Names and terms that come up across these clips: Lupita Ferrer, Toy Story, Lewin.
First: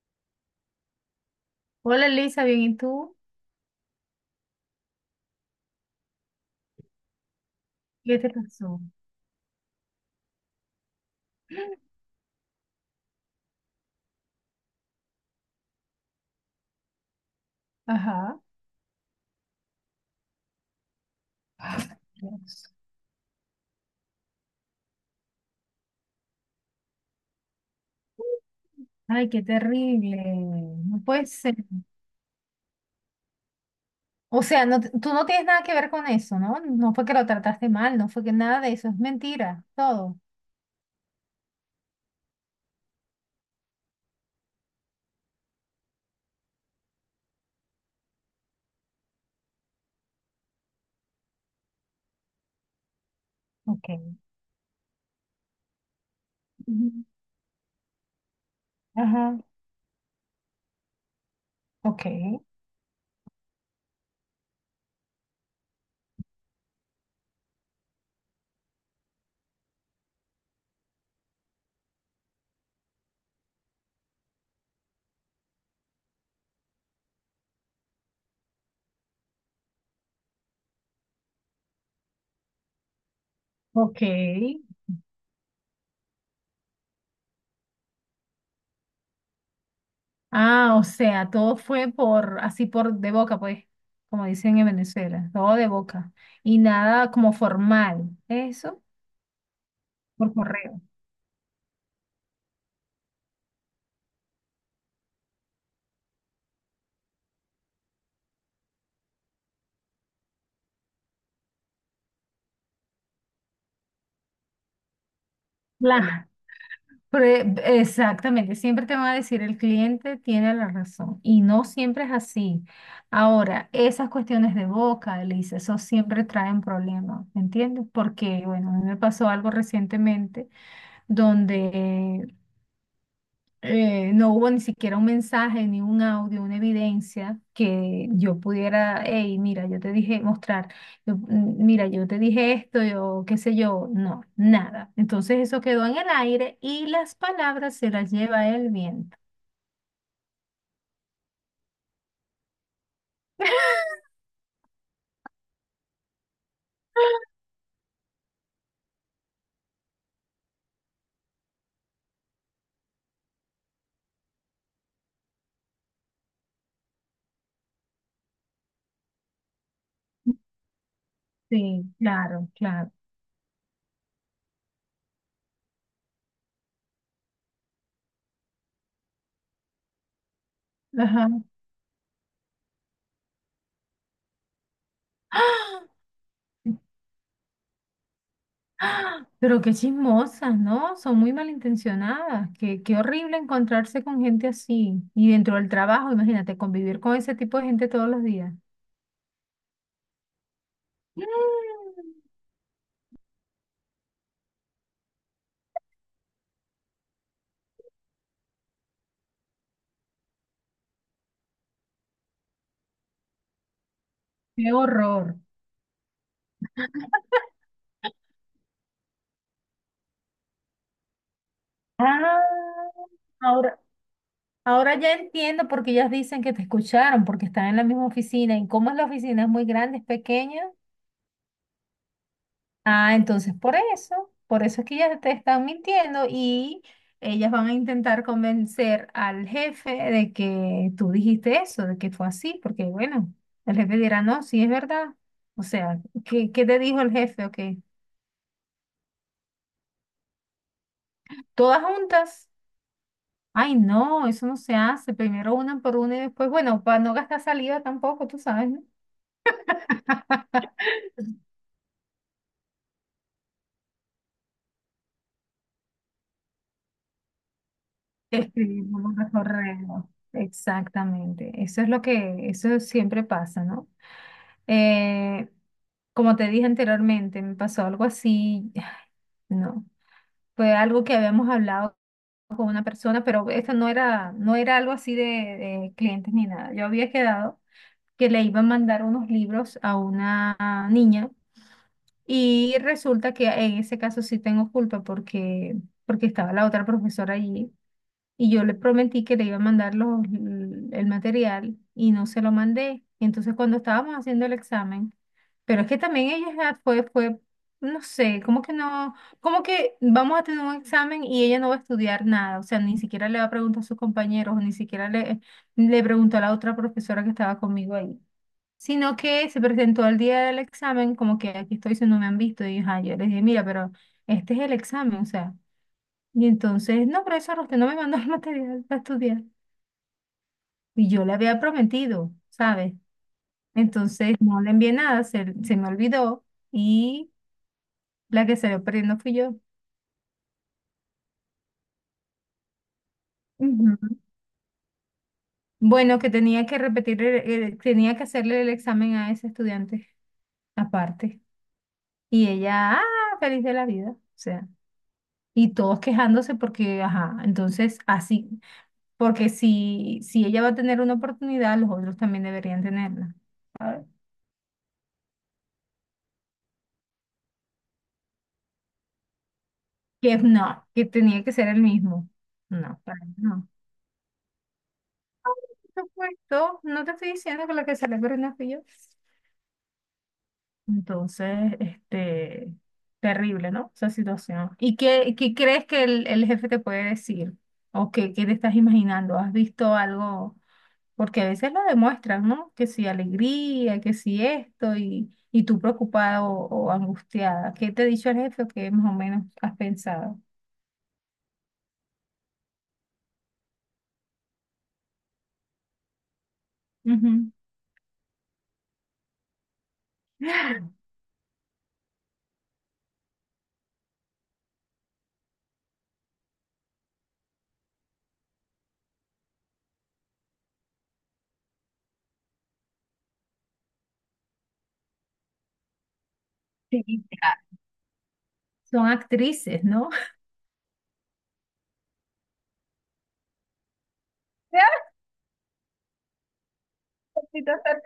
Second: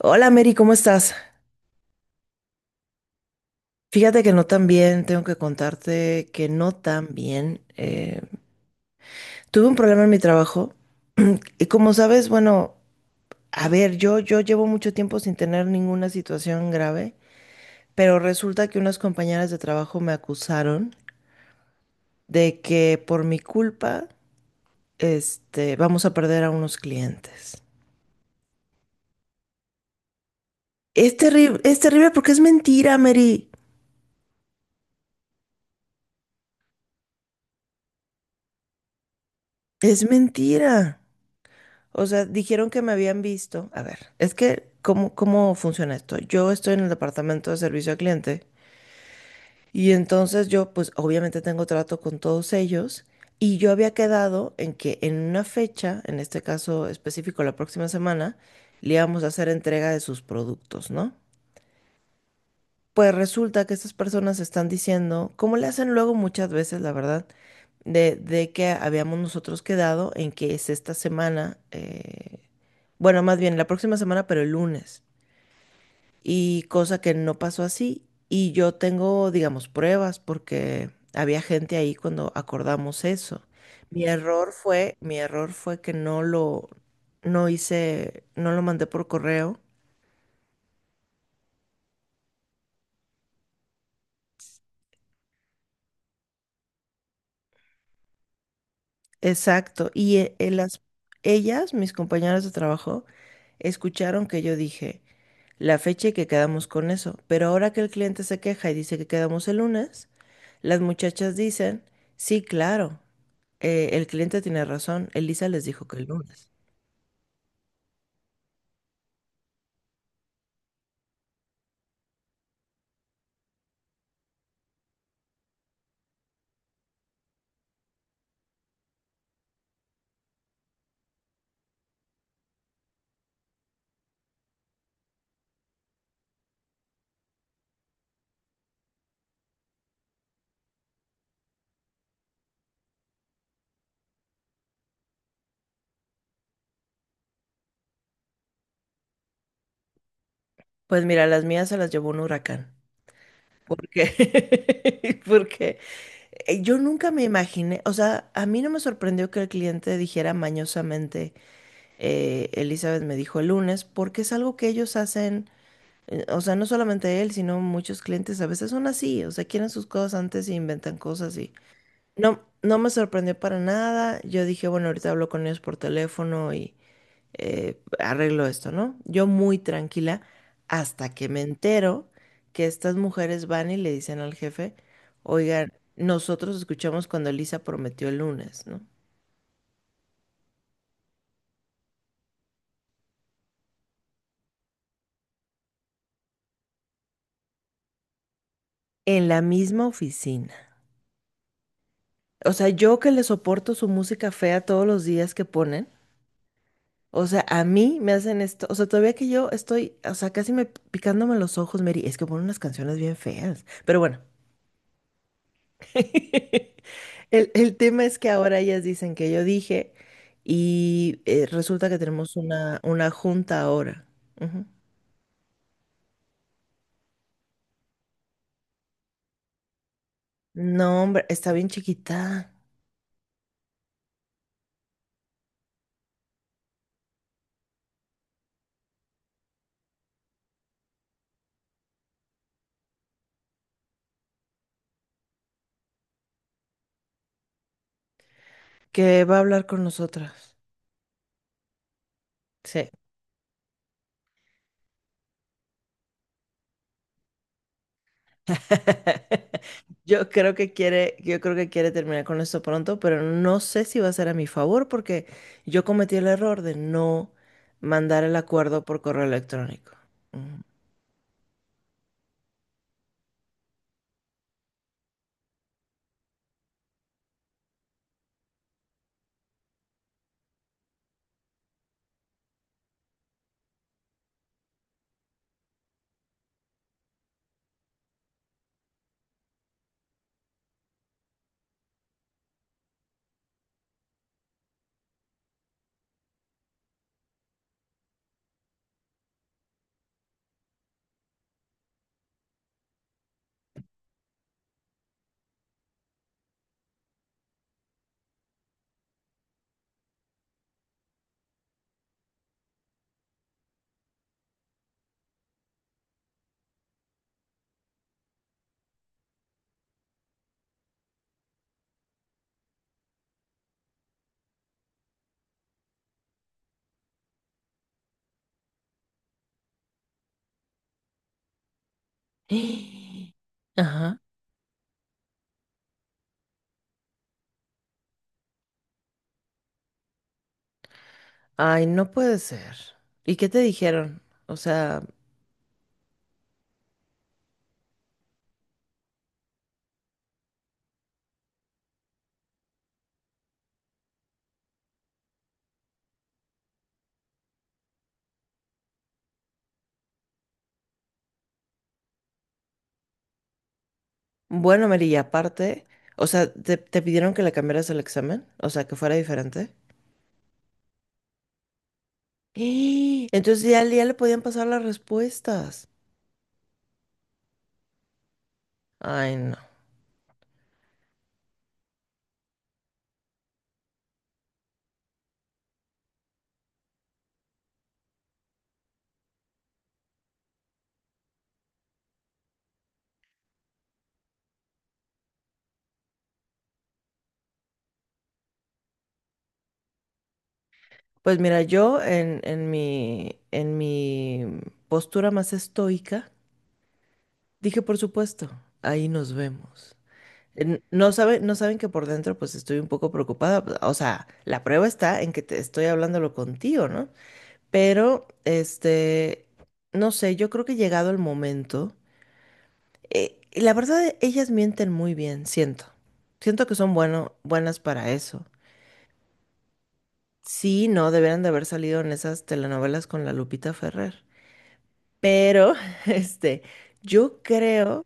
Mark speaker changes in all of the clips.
Speaker 1: Hola Mary, ¿cómo estás?
Speaker 2: Hola Elisa, bien, ¿y tú?
Speaker 1: Fíjate que no tan bien, tengo que contarte que no tan bien.
Speaker 2: ¿Qué te pasó?
Speaker 1: Tuve un problema en mi trabajo y como sabes, bueno, a ver, yo llevo mucho tiempo sin tener ninguna situación grave, pero
Speaker 2: Ajá.
Speaker 1: resulta que unas compañeras de trabajo me acusaron de
Speaker 2: Dios.
Speaker 1: que por mi culpa, vamos a perder a unos clientes.
Speaker 2: Ay, qué terrible. No puede ser.
Speaker 1: Es terrible porque es mentira, Mary.
Speaker 2: O sea, no, tú no tienes nada que ver con eso, ¿no? No fue que lo trataste mal, no fue que nada de eso, es mentira,
Speaker 1: Es
Speaker 2: todo.
Speaker 1: mentira. O sea, dijeron que me habían visto. A ver, es que, ¿cómo funciona esto? Yo estoy en el departamento de servicio al cliente y entonces yo, pues obviamente tengo trato con todos ellos y yo había
Speaker 2: Ok.
Speaker 1: quedado en que en una fecha, en este caso
Speaker 2: Ujú.
Speaker 1: específico la próxima semana, le íbamos a
Speaker 2: Ajá.
Speaker 1: hacer entrega de sus productos, ¿no?
Speaker 2: Ok.
Speaker 1: Pues resulta que estas personas están diciendo, como le hacen luego muchas veces, la verdad, de que habíamos nosotros quedado en que es esta semana, bueno, más bien la próxima semana, pero el lunes. Y cosa que no pasó así. Y yo tengo, digamos, pruebas porque había gente ahí cuando acordamos eso.
Speaker 2: Ok.
Speaker 1: Mi error fue que no lo, no hice, no lo mandé por correo.
Speaker 2: Ah, o sea, todo fue por, así por de boca, pues, como dicen en Venezuela, todo de boca. Y nada como formal, eso,
Speaker 1: Exacto. Y
Speaker 2: por correo.
Speaker 1: las, ellas, mis compañeras de trabajo, escucharon que yo dije la fecha y que quedamos con eso. Pero ahora que el cliente se queja y dice que quedamos el lunes, las muchachas dicen, sí, claro, el cliente tiene razón, Elisa les dijo que el
Speaker 2: Claro.
Speaker 1: lunes.
Speaker 2: Exactamente, siempre te va a decir el cliente tiene la razón y no siempre es así. Ahora, esas cuestiones de boca, Elisa, eso siempre traen problemas, ¿me entiendes? Porque, bueno, a mí me pasó algo recientemente donde no hubo ni siquiera un mensaje, ni un audio, una evidencia que yo pudiera, hey, mira, yo te dije mostrar, yo, mira, yo te dije esto, yo qué sé yo, no, nada. Entonces eso quedó en el aire y las palabras se las lleva el viento.
Speaker 1: Pues mira, las mías se las llevó un huracán. Porque, porque yo nunca me imaginé, o sea, a mí no me sorprendió que el cliente dijera mañosamente. Elizabeth me dijo el lunes, porque es algo que ellos hacen, o sea, no solamente él, sino muchos clientes a veces son así, o sea, quieren sus cosas antes y inventan cosas y
Speaker 2: Sí,
Speaker 1: no,
Speaker 2: claro,
Speaker 1: no me
Speaker 2: claro.
Speaker 1: sorprendió para nada. Yo dije, bueno, ahorita hablo con ellos por teléfono y arreglo esto, ¿no? Yo muy tranquila hasta que me
Speaker 2: Ajá.
Speaker 1: entero que estas mujeres van y le dicen al jefe, oigan,
Speaker 2: ¡Ah!
Speaker 1: nosotros escuchamos cuando Elisa prometió el lunes, ¿no?
Speaker 2: ¡Ah! Pero qué, chismosas, ¿no? Son muy malintencionadas. qué horrible encontrarse con gente así. Y dentro del trabajo, imagínate, convivir con ese tipo de gente todos los días.
Speaker 1: En la misma oficina. O sea, yo que le soporto su música fea todos los días que ponen, o sea, a mí me hacen esto, o sea, todavía que yo estoy, o sea, casi me picándome los ojos, Mary, es que ponen unas canciones bien feas, pero bueno,
Speaker 2: Qué horror.
Speaker 1: el tema es que ahora ellas dicen que yo dije y resulta que tenemos
Speaker 2: Ah,
Speaker 1: una junta
Speaker 2: Ahora,
Speaker 1: ahora. Ujú.
Speaker 2: ahora ya entiendo por qué ellas dicen que te escucharon, porque están en la misma oficina. ¿Y cómo es la oficina? ¿Es muy grande, es pequeña?
Speaker 1: No, hombre, está bien chiquita,
Speaker 2: Ah, entonces por eso es que ellas te están mintiendo y ellas van a intentar convencer al jefe de que tú dijiste eso, de que fue así, porque bueno, el jefe dirá, no, sí es verdad. O sea, ¿qué te dijo el jefe? ¿O qué?
Speaker 1: que va a hablar con nosotras.
Speaker 2: Todas juntas.
Speaker 1: Sí.
Speaker 2: Ay, no, eso no se hace. Primero una por una y después, bueno, para no gastar saliva tampoco, tú sabes, ¿no?
Speaker 1: Yo creo que quiere, yo creo que quiere terminar con esto pronto, pero no sé si va a ser a mi favor porque yo cometí el error de no mandar el acuerdo por
Speaker 2: Escribimos
Speaker 1: correo
Speaker 2: los
Speaker 1: electrónico.
Speaker 2: correos.
Speaker 1: Mm.
Speaker 2: Exactamente. Eso es lo que, eso siempre pasa, ¿no? Eh, como te dije anteriormente, me pasó algo así, no, fue algo que habíamos hablado con una persona, pero esto no era algo así de clientes ni nada. Yo había quedado que le iba a mandar unos libros a una niña. Y resulta que en ese caso sí tengo culpa porque, porque estaba la otra profesora allí y yo le prometí que le iba a mandar el material y no se lo mandé. Entonces cuando estábamos haciendo el examen, pero es que también ella ya fue, no sé, como que no, como que vamos a tener un examen y ella no va a estudiar nada, o sea, ni siquiera le va a preguntar a sus compañeros, ni siquiera le, le preguntó a la otra profesora que estaba conmigo ahí, sino que se presentó al día del examen, como que aquí estoy, si no me han visto, y ajá, yo les dije, mira, pero este es el examen, o sea, y entonces, no, profesor, usted no me mandó el material para estudiar, y yo le había prometido, ¿sabes?
Speaker 1: Ajá.
Speaker 2: Entonces, no le envié nada, se me olvidó, y la que salió perdiendo fui yo.
Speaker 1: Ay, no puede ser. ¿Y qué te
Speaker 2: Ujú.
Speaker 1: dijeron? O sea,
Speaker 2: Bueno, que tenía que repetir, tenía que hacerle el examen a ese estudiante aparte, y ella, ah, feliz de la vida, o sea. Y todos quejándose porque, ajá, entonces así, porque si ella va a tener una oportunidad, los otros también deberían tenerla. ¿Sabes?
Speaker 1: bueno, Mary, y aparte, o sea, ¿te, te pidieron que le cambiaras el examen? O sea, que fuera diferente.
Speaker 2: Que no, que tenía que ser el mismo. No, para mí
Speaker 1: Entonces
Speaker 2: no.
Speaker 1: ya, al día le podían pasar las respuestas.
Speaker 2: Por supuesto, no te estoy diciendo que la que sale no fui yo.
Speaker 1: Ay, no.
Speaker 2: Entonces, este, terrible, ¿no? Esa situación. ¿Y qué, qué crees que el jefe te puede decir? ¿O qué te estás imaginando? ¿Has visto algo? Porque a veces lo demuestran, ¿no? Que si alegría, que si esto, y tú preocupada o angustiada. ¿Qué te ha dicho el jefe o qué más o menos has pensado?
Speaker 1: Pues mira, yo en mi postura más estoica,
Speaker 2: Ujú.
Speaker 1: dije, por supuesto, ahí nos vemos. En- No sabe, no saben que por dentro pues estoy un poco preocupada. Pues, o sea, la prueba está en que te estoy hablándolo contigo, ¿no? Pero, este, no sé, yo creo que llegado el momento, y la verdad, ellas mienten muy bien, siento. Siento que son
Speaker 2: Sí,
Speaker 1: bueno,
Speaker 2: ah,
Speaker 1: buenas para eso.
Speaker 2: son actrices, ¿no?
Speaker 1: Sí, no, deberían de haber salido en esas telenovelas con la Lupita Ferrer.
Speaker 2: Ya,
Speaker 1: Pero, este, yo
Speaker 2: sí, total.
Speaker 1: creo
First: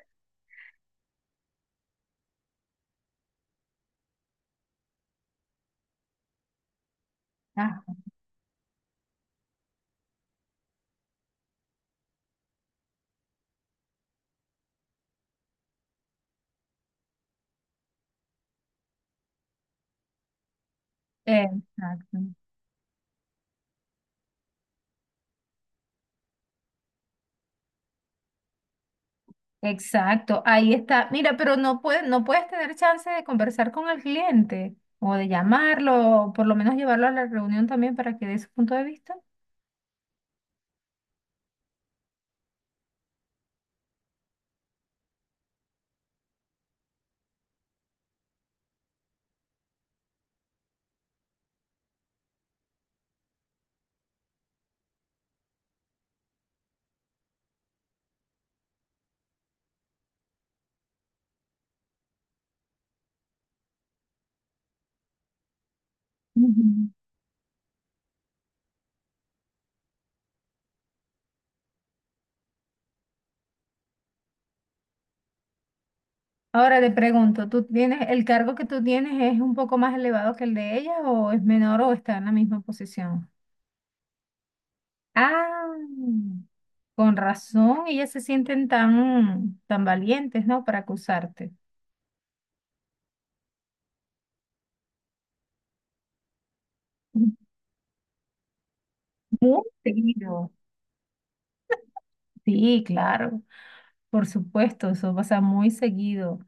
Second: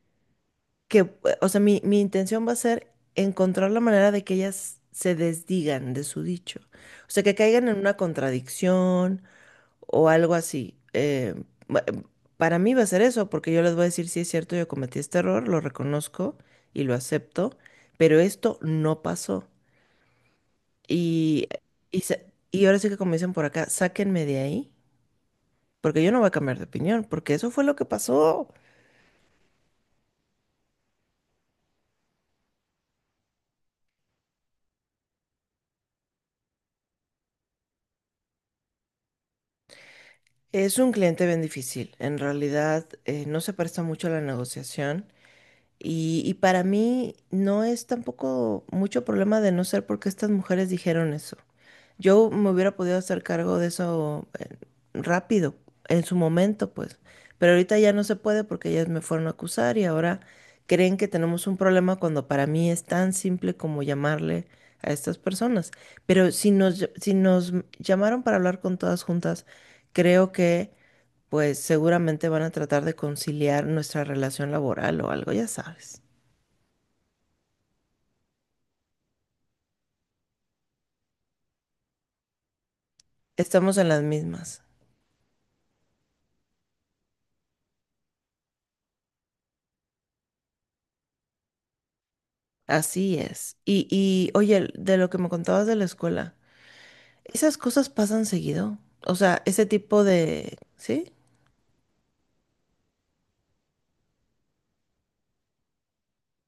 Speaker 1: que, o sea, mi intención va a ser encontrar la manera de que ellas se desdigan de su dicho. O sea, que caigan en
Speaker 2: Ah,
Speaker 1: una contradicción o algo así. Ba- para mí va a ser eso, porque yo les voy a decir, sí es cierto, yo cometí este error, lo reconozco y lo acepto, pero esto no pasó. Y, y,
Speaker 2: exacto.
Speaker 1: y ahora sí que como dicen por acá, sáquenme de ahí, porque yo no voy a cambiar de opinión, porque eso fue lo que pasó.
Speaker 2: Exacto, ahí está. Mira, pero no puedes tener chance de conversar con el cliente o de llamarlo, o por lo menos llevarlo a la reunión también para que dé su punto de vista.
Speaker 1: Es un cliente bien difícil. En realidad, no se presta mucho a la negociación. Y para mí no es tampoco mucho problema de no ser porque estas mujeres dijeron eso. Yo me hubiera podido hacer cargo de eso rápido, en su momento, pues. Pero ahorita ya no se puede porque ellas me fueron a acusar y ahora creen que tenemos un problema cuando para mí es tan simple como llamarle a estas personas. Pero si
Speaker 2: Ujú.
Speaker 1: nos, ll- si nos llamaron para hablar con todas juntas, creo que pues seguramente van a tratar de conciliar nuestra relación laboral o algo, ya sabes.
Speaker 2: Ahora te pregunto, ¿tú tienes, el cargo que tú tienes es un poco más elevado que el de ella o es menor o está en la misma posición?
Speaker 1: Estamos en las mismas.
Speaker 2: Ah, con razón, ellas se sienten tan, tan valientes, ¿no? Para acusarte.
Speaker 1: Así es. Y oye, de lo que me contabas de la escuela, esas cosas pasan seguido. O sea,
Speaker 2: Muy
Speaker 1: ese tipo
Speaker 2: seguido.
Speaker 1: de, ¿sí?
Speaker 2: Sí, claro, por supuesto, eso pasa muy seguido.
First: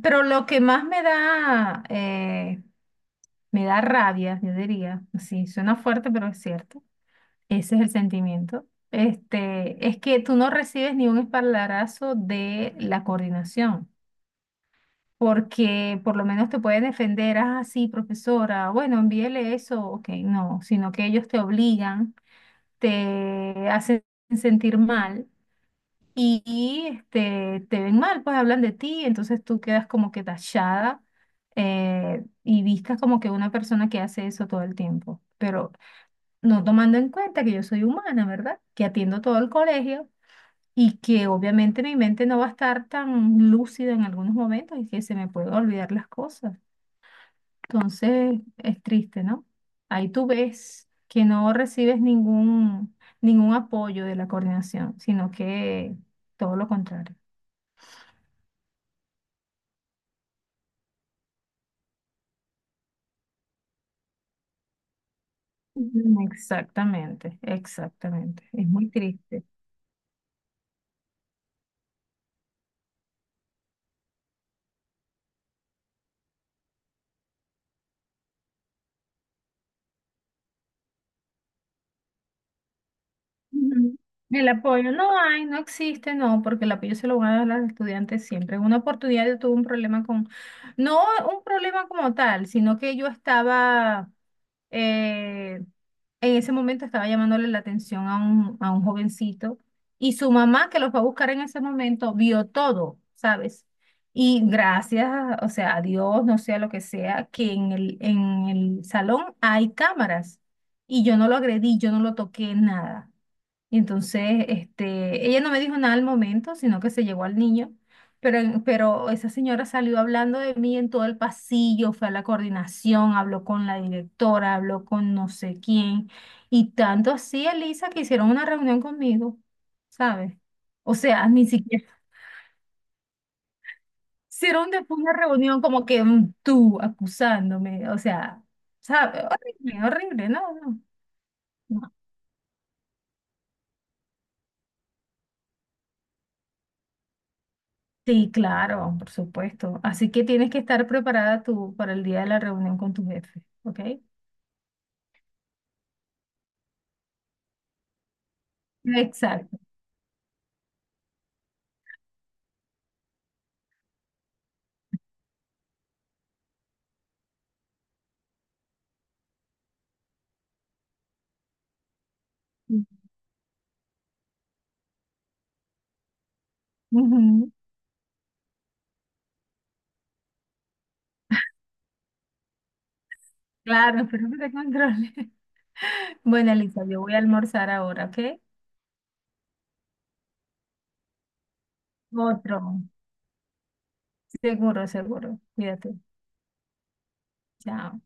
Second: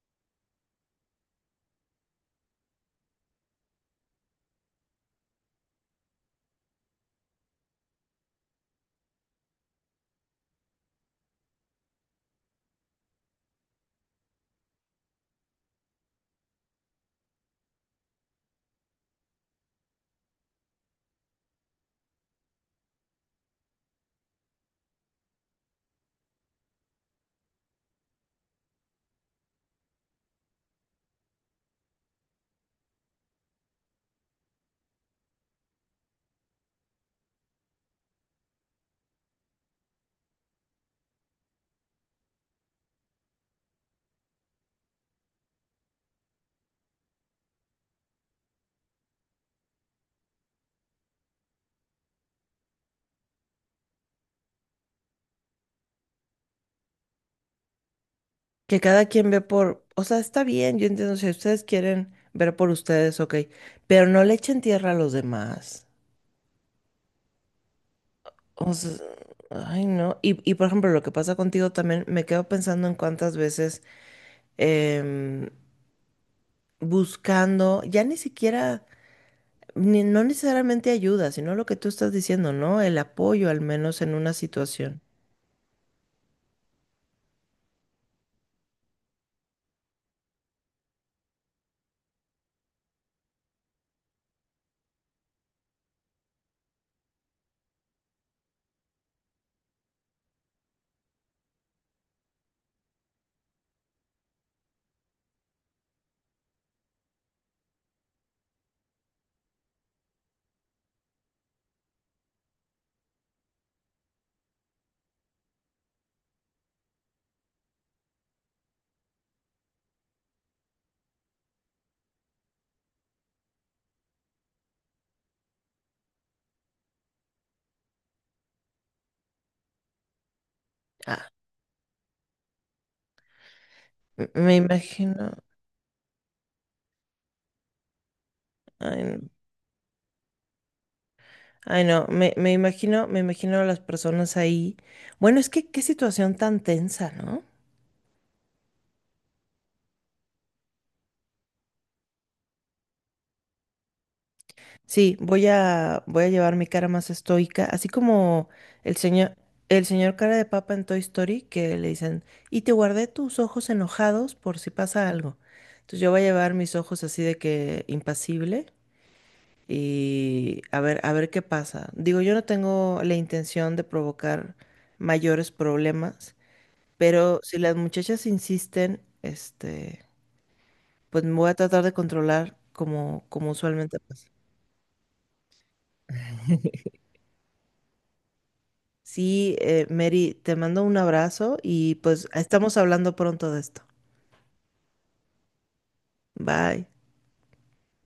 Speaker 2: Pero lo que más me da rabia, yo diría, sí, suena fuerte, pero es cierto. Ese es el sentimiento. Este, es que tú no recibes ni un espaldarazo de la coordinación, porque por lo menos te pueden defender, ah, sí, profesora, bueno, envíele eso, ok, no, sino que ellos te obligan, te hacen sentir mal y, este, te ven mal, pues hablan de ti, entonces tú quedas como que tachada, y vistas como que una persona que hace eso todo el tiempo. Pero no tomando en cuenta que yo soy humana, ¿verdad? Que atiendo todo el colegio y que obviamente mi mente no va a estar tan lúcida en algunos momentos y que se me pueden olvidar las cosas. Entonces es triste, ¿no? Ahí tú ves que no recibes ningún apoyo de la coordinación, sino que todo lo contrario.
Speaker 1: Que cada quien ve por, o sea, está bien, yo entiendo si ustedes quieren ver por ustedes, ok, pero no le echen tierra a los demás.
Speaker 2: Ujú. Exactamente, exactamente. Es
Speaker 1: O
Speaker 2: muy
Speaker 1: sea,
Speaker 2: triste.
Speaker 1: ay, no. Y por ejemplo, lo que pasa contigo también, me quedo pensando en cuántas veces... em, buscando, ya ni siquiera, no necesariamente ayuda, sino lo que tú estás diciendo, ¿no? El apoyo, al
Speaker 2: Ujú.
Speaker 1: menos en una
Speaker 2: El apoyo
Speaker 1: situación.
Speaker 2: no hay, no existe, no, porque el apoyo se lo van a dar a los estudiantes siempre. En una oportunidad yo tuve un problema no un problema como tal, sino que yo estaba, eh, en ese momento estaba llamándole la atención a un jovencito y su mamá, que los va a buscar en ese momento, vio todo, ¿sabes? Y gracias, o sea, a Dios, no sea lo que sea, que en el salón hay cámaras y yo no lo agredí, yo no lo toqué, nada. Y entonces, este, ella no me dijo nada al momento, sino que se llevó al niño, pero, pero esa señora salió hablando de mí en todo el pasillo, fue a la coordinación, habló con la directora, habló con no sé quién, y tanto así, Elisa, que hicieron una reunión conmigo, ¿sabes? O sea,
Speaker 1: Ah,
Speaker 2: ni siquiera
Speaker 1: me
Speaker 2: hicieron después una
Speaker 1: imagino,
Speaker 2: reunión como que tú acusándome, o sea,
Speaker 1: ay,
Speaker 2: ¿sabes?
Speaker 1: no,
Speaker 2: Horrible, horrible, no, no.
Speaker 1: ay,
Speaker 2: No.
Speaker 1: no, me imagino, me imagino a las personas ahí. Bueno, es que qué situación tan tensa, ¿no?
Speaker 2: Sí, claro, por supuesto. Así que tienes que estar preparada tú para el día de la reunión con tu jefe, ¿ok?
Speaker 1: Sí, voy a, voy a llevar mi cara más estoica, así como el señor,
Speaker 2: Exacto.
Speaker 1: el señor cara de papa en Toy Story, que le dicen, y te guardé tus ojos enojados por si pasa algo. Entonces yo voy a llevar mis ojos así de que impasible y a ver qué pasa. Digo, yo no
Speaker 2: Mm.
Speaker 1: tengo la intención de provocar mayores problemas, pero
Speaker 2: Ujú.
Speaker 1: si las muchachas insisten, este, pues me voy a tratar de controlar como, como usualmente
Speaker 2: Claro,
Speaker 1: pasa.
Speaker 2: espero que te controle. Bueno, Elisa, yo voy a almorzar ahora, ¿ok?
Speaker 1: Sí, Mary, te mando un abrazo y pues estamos
Speaker 2: Otro,
Speaker 1: hablando pronto de esto.
Speaker 2: seguro, seguro. Cuídate.
Speaker 1: Bye.
Speaker 2: Chao.